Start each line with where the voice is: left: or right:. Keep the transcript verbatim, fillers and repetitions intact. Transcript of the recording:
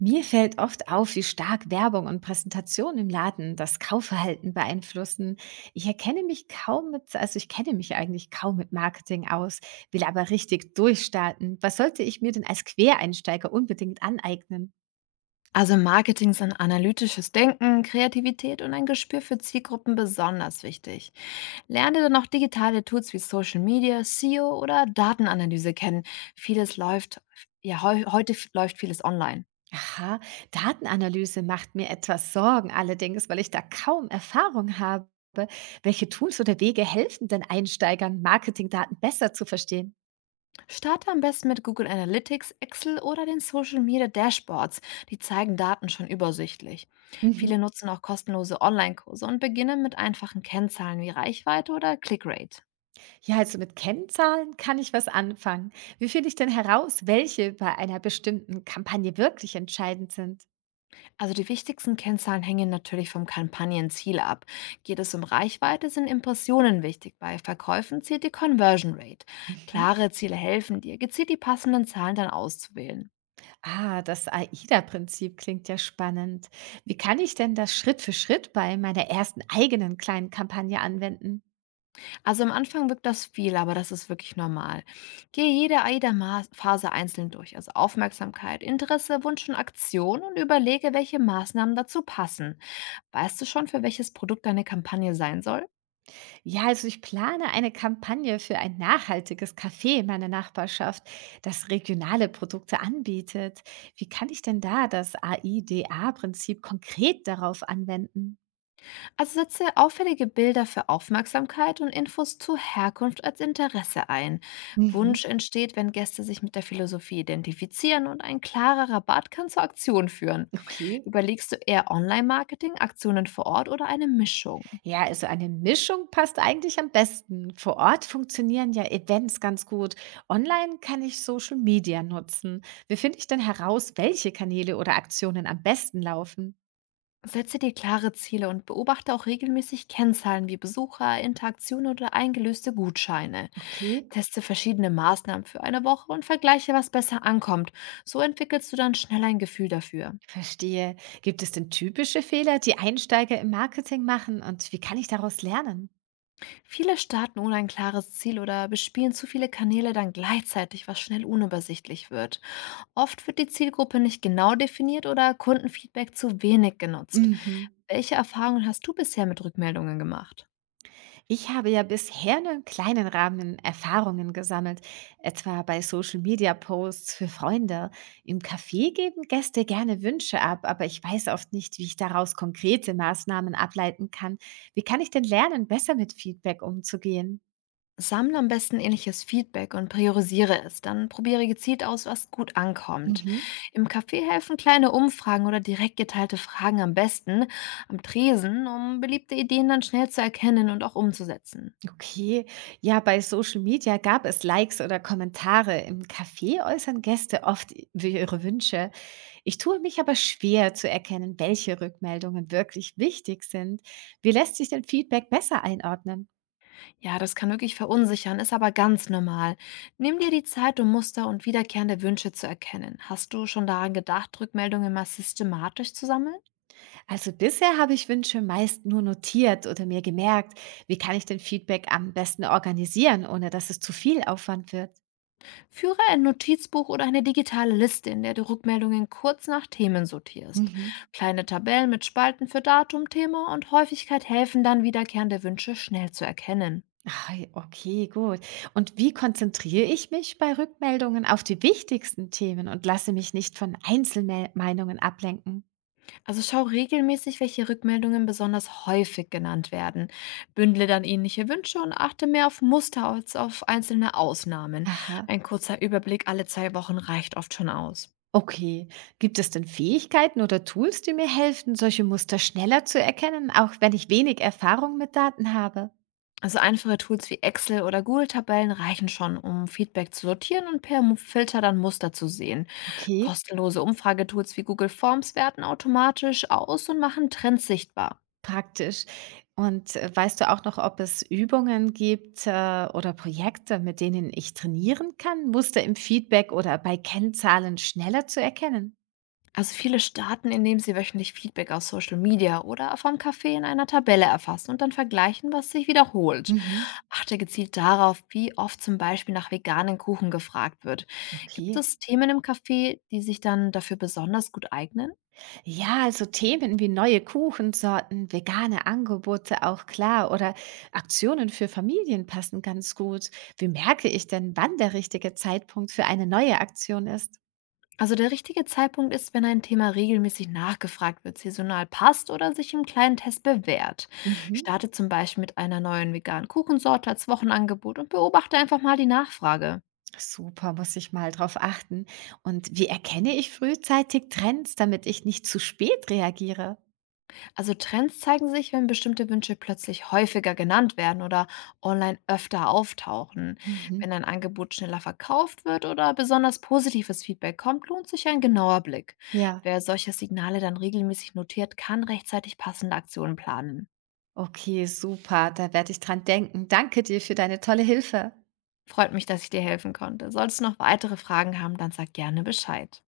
right: Mir fällt oft auf, wie stark Werbung und Präsentation im Laden das Kaufverhalten beeinflussen. Ich erkenne mich kaum mit, also ich kenne mich eigentlich kaum mit Marketing aus, will aber richtig durchstarten. Was sollte ich mir denn als Quereinsteiger unbedingt aneignen?
left: Also im Marketing sind analytisches Denken, Kreativität und ein Gespür für Zielgruppen besonders wichtig. Lerne dann auch digitale Tools wie Social Media, S E O oder Datenanalyse kennen. Vieles läuft, ja, heu heute f- läuft vieles online.
right: Aha, Datenanalyse macht mir etwas Sorgen allerdings, weil ich da kaum Erfahrung habe. Welche Tools oder Wege helfen denn Einsteigern, Marketingdaten besser zu verstehen?
left: Starte am besten mit Google Analytics, Excel oder den Social Media Dashboards. Die zeigen Daten schon übersichtlich.
right: Mhm.
left: Viele nutzen auch kostenlose Online-Kurse und beginnen mit einfachen Kennzahlen wie Reichweite oder Clickrate.
right: Ja, also mit Kennzahlen kann ich was anfangen. Wie finde ich denn heraus, welche bei einer bestimmten Kampagne wirklich entscheidend sind?
left: Also die wichtigsten Kennzahlen hängen natürlich vom Kampagnenziel ab. Geht es um Reichweite, sind Impressionen wichtig. Bei Verkäufen zählt die Conversion Rate.
right: Mhm.
left: Klare Ziele helfen dir, gezielt die passenden Zahlen dann auszuwählen.
right: Ah, das AIDA-Prinzip klingt ja spannend. Wie kann ich denn das Schritt für Schritt bei meiner ersten eigenen kleinen Kampagne anwenden?
left: Also am Anfang wirkt das viel, aber das ist wirklich normal. Gehe jede AIDA-Phase einzeln durch, also Aufmerksamkeit, Interesse, Wunsch und Aktion und überlege, welche Maßnahmen dazu passen. Weißt du schon, für welches Produkt deine Kampagne sein soll?
right: Ja, also ich plane eine Kampagne für ein nachhaltiges Café in meiner Nachbarschaft, das regionale Produkte anbietet. Wie kann ich denn da das AIDA-Prinzip konkret darauf anwenden?
left: Also setze auffällige Bilder für Aufmerksamkeit und Infos zu Herkunft als Interesse ein.
right: Mhm.
left: Wunsch entsteht, wenn Gäste sich mit der Philosophie identifizieren und ein klarer Rabatt kann zur Aktion führen.
right: Okay.
left: Überlegst du eher Online-Marketing, Aktionen vor Ort oder eine Mischung?
right: Ja, also eine Mischung passt eigentlich am besten. Vor Ort funktionieren ja Events ganz gut. Online kann ich Social Media nutzen. Wie finde ich denn heraus, welche Kanäle oder Aktionen am besten laufen?
left: Setze dir klare Ziele und beobachte auch regelmäßig Kennzahlen wie Besucher, Interaktion oder eingelöste Gutscheine.
right: Okay.
left: Teste verschiedene Maßnahmen für eine Woche und vergleiche, was besser ankommt. So entwickelst du dann schnell ein Gefühl dafür.
right: Verstehe. Gibt es denn typische Fehler, die Einsteiger im Marketing machen, und wie kann ich daraus lernen?
left: Viele starten ohne ein klares Ziel oder bespielen zu viele Kanäle dann gleichzeitig, was schnell unübersichtlich wird. Oft wird die Zielgruppe nicht genau definiert oder Kundenfeedback zu wenig genutzt.
right: Mhm.
left: Welche Erfahrungen hast du bisher mit Rückmeldungen gemacht?
right: Ich habe ja bisher nur im kleinen Rahmen Erfahrungen gesammelt, etwa bei Social-Media-Posts für Freunde. Im Café geben Gäste gerne Wünsche ab, aber ich weiß oft nicht, wie ich daraus konkrete Maßnahmen ableiten kann. Wie kann ich denn lernen, besser mit Feedback umzugehen?
left: Sammle am besten ähnliches Feedback und priorisiere es. Dann probiere gezielt aus, was gut ankommt.
right: Mhm.
left: Im Café helfen kleine Umfragen oder direkt geteilte Fragen am besten am Tresen, um beliebte Ideen dann schnell zu erkennen und auch umzusetzen.
right: Okay, ja, bei Social Media gab es Likes oder Kommentare. Im Café äußern Gäste oft i- ihre Wünsche. Ich tue mich aber schwer zu erkennen, welche Rückmeldungen wirklich wichtig sind. Wie lässt sich denn Feedback besser einordnen?
left: Ja, das kann wirklich verunsichern, ist aber ganz normal. Nimm dir die Zeit, um Muster und wiederkehrende Wünsche zu erkennen. Hast du schon daran gedacht, Rückmeldungen mal systematisch zu sammeln?
right: Also bisher habe ich Wünsche meist nur notiert oder mir gemerkt, wie kann ich denn Feedback am besten organisieren, ohne dass es zu viel Aufwand wird.
left: Führe ein Notizbuch oder eine digitale Liste, in der du Rückmeldungen kurz nach Themen sortierst.
right: Mhm.
left: Kleine Tabellen mit Spalten für Datum, Thema und Häufigkeit helfen dann, wiederkehrende Wünsche schnell zu erkennen.
right: Ah, okay, gut. Und wie konzentriere ich mich bei Rückmeldungen auf die wichtigsten Themen und lasse mich nicht von Einzelmeinungen ablenken?
left: Also schau regelmäßig, welche Rückmeldungen besonders häufig genannt werden. Bündle dann ähnliche Wünsche und achte mehr auf Muster als auf einzelne Ausnahmen.
right: Aha.
left: Ein kurzer Überblick alle zwei Wochen reicht oft schon aus.
right: Okay, gibt es denn Fähigkeiten oder Tools, die mir helfen, solche Muster schneller zu erkennen, auch wenn ich wenig Erfahrung mit Daten habe?
left: Also einfache Tools wie Excel oder Google-Tabellen reichen schon, um Feedback zu sortieren und per Mu- Filter dann Muster zu sehen.
right: Okay,
left: Kostenlose Umfragetools wie Google Forms werten automatisch aus und machen Trends sichtbar.
right: praktisch. Und äh, weißt du auch noch, ob es Übungen gibt, äh, oder Projekte, mit denen ich trainieren kann, Muster im Feedback oder bei Kennzahlen schneller zu erkennen?
left: Also viele starten, indem sie wöchentlich Feedback aus Social Media oder vom Café in einer Tabelle erfassen und dann vergleichen, was sich wiederholt.
right: Mhm.
left: Achte gezielt darauf, wie oft zum Beispiel nach veganen Kuchen gefragt wird. Gibt
right: Okay.
left: es Themen im Café, die sich dann dafür besonders gut eignen?
right: Ja, also Themen wie neue Kuchensorten, vegane Angebote auch klar, oder Aktionen für Familien passen ganz gut. Wie merke ich denn, wann der richtige Zeitpunkt für eine neue Aktion ist?
left: Also der richtige Zeitpunkt ist, wenn ein Thema regelmäßig nachgefragt wird, saisonal passt oder sich im kleinen Test bewährt.
right: Mhm.
left: Starte zum Beispiel mit einer neuen veganen Kuchensorte als Wochenangebot und beobachte einfach mal die Nachfrage.
right: Super, muss ich mal drauf achten. Und wie erkenne ich frühzeitig Trends, damit ich nicht zu spät reagiere?
left: Also Trends zeigen sich, wenn bestimmte Wünsche plötzlich häufiger genannt werden oder online öfter auftauchen.
right: Mhm.
left: Wenn ein Angebot schneller verkauft wird oder besonders positives Feedback kommt, lohnt sich ein genauer Blick.
right: Ja.
left: Wer solche Signale dann regelmäßig notiert, kann rechtzeitig passende Aktionen planen.
right: Okay, super, da werde ich dran denken. Danke dir für deine tolle Hilfe.
left: Freut mich, dass ich dir helfen konnte. Solltest du noch weitere Fragen haben, dann sag gerne Bescheid.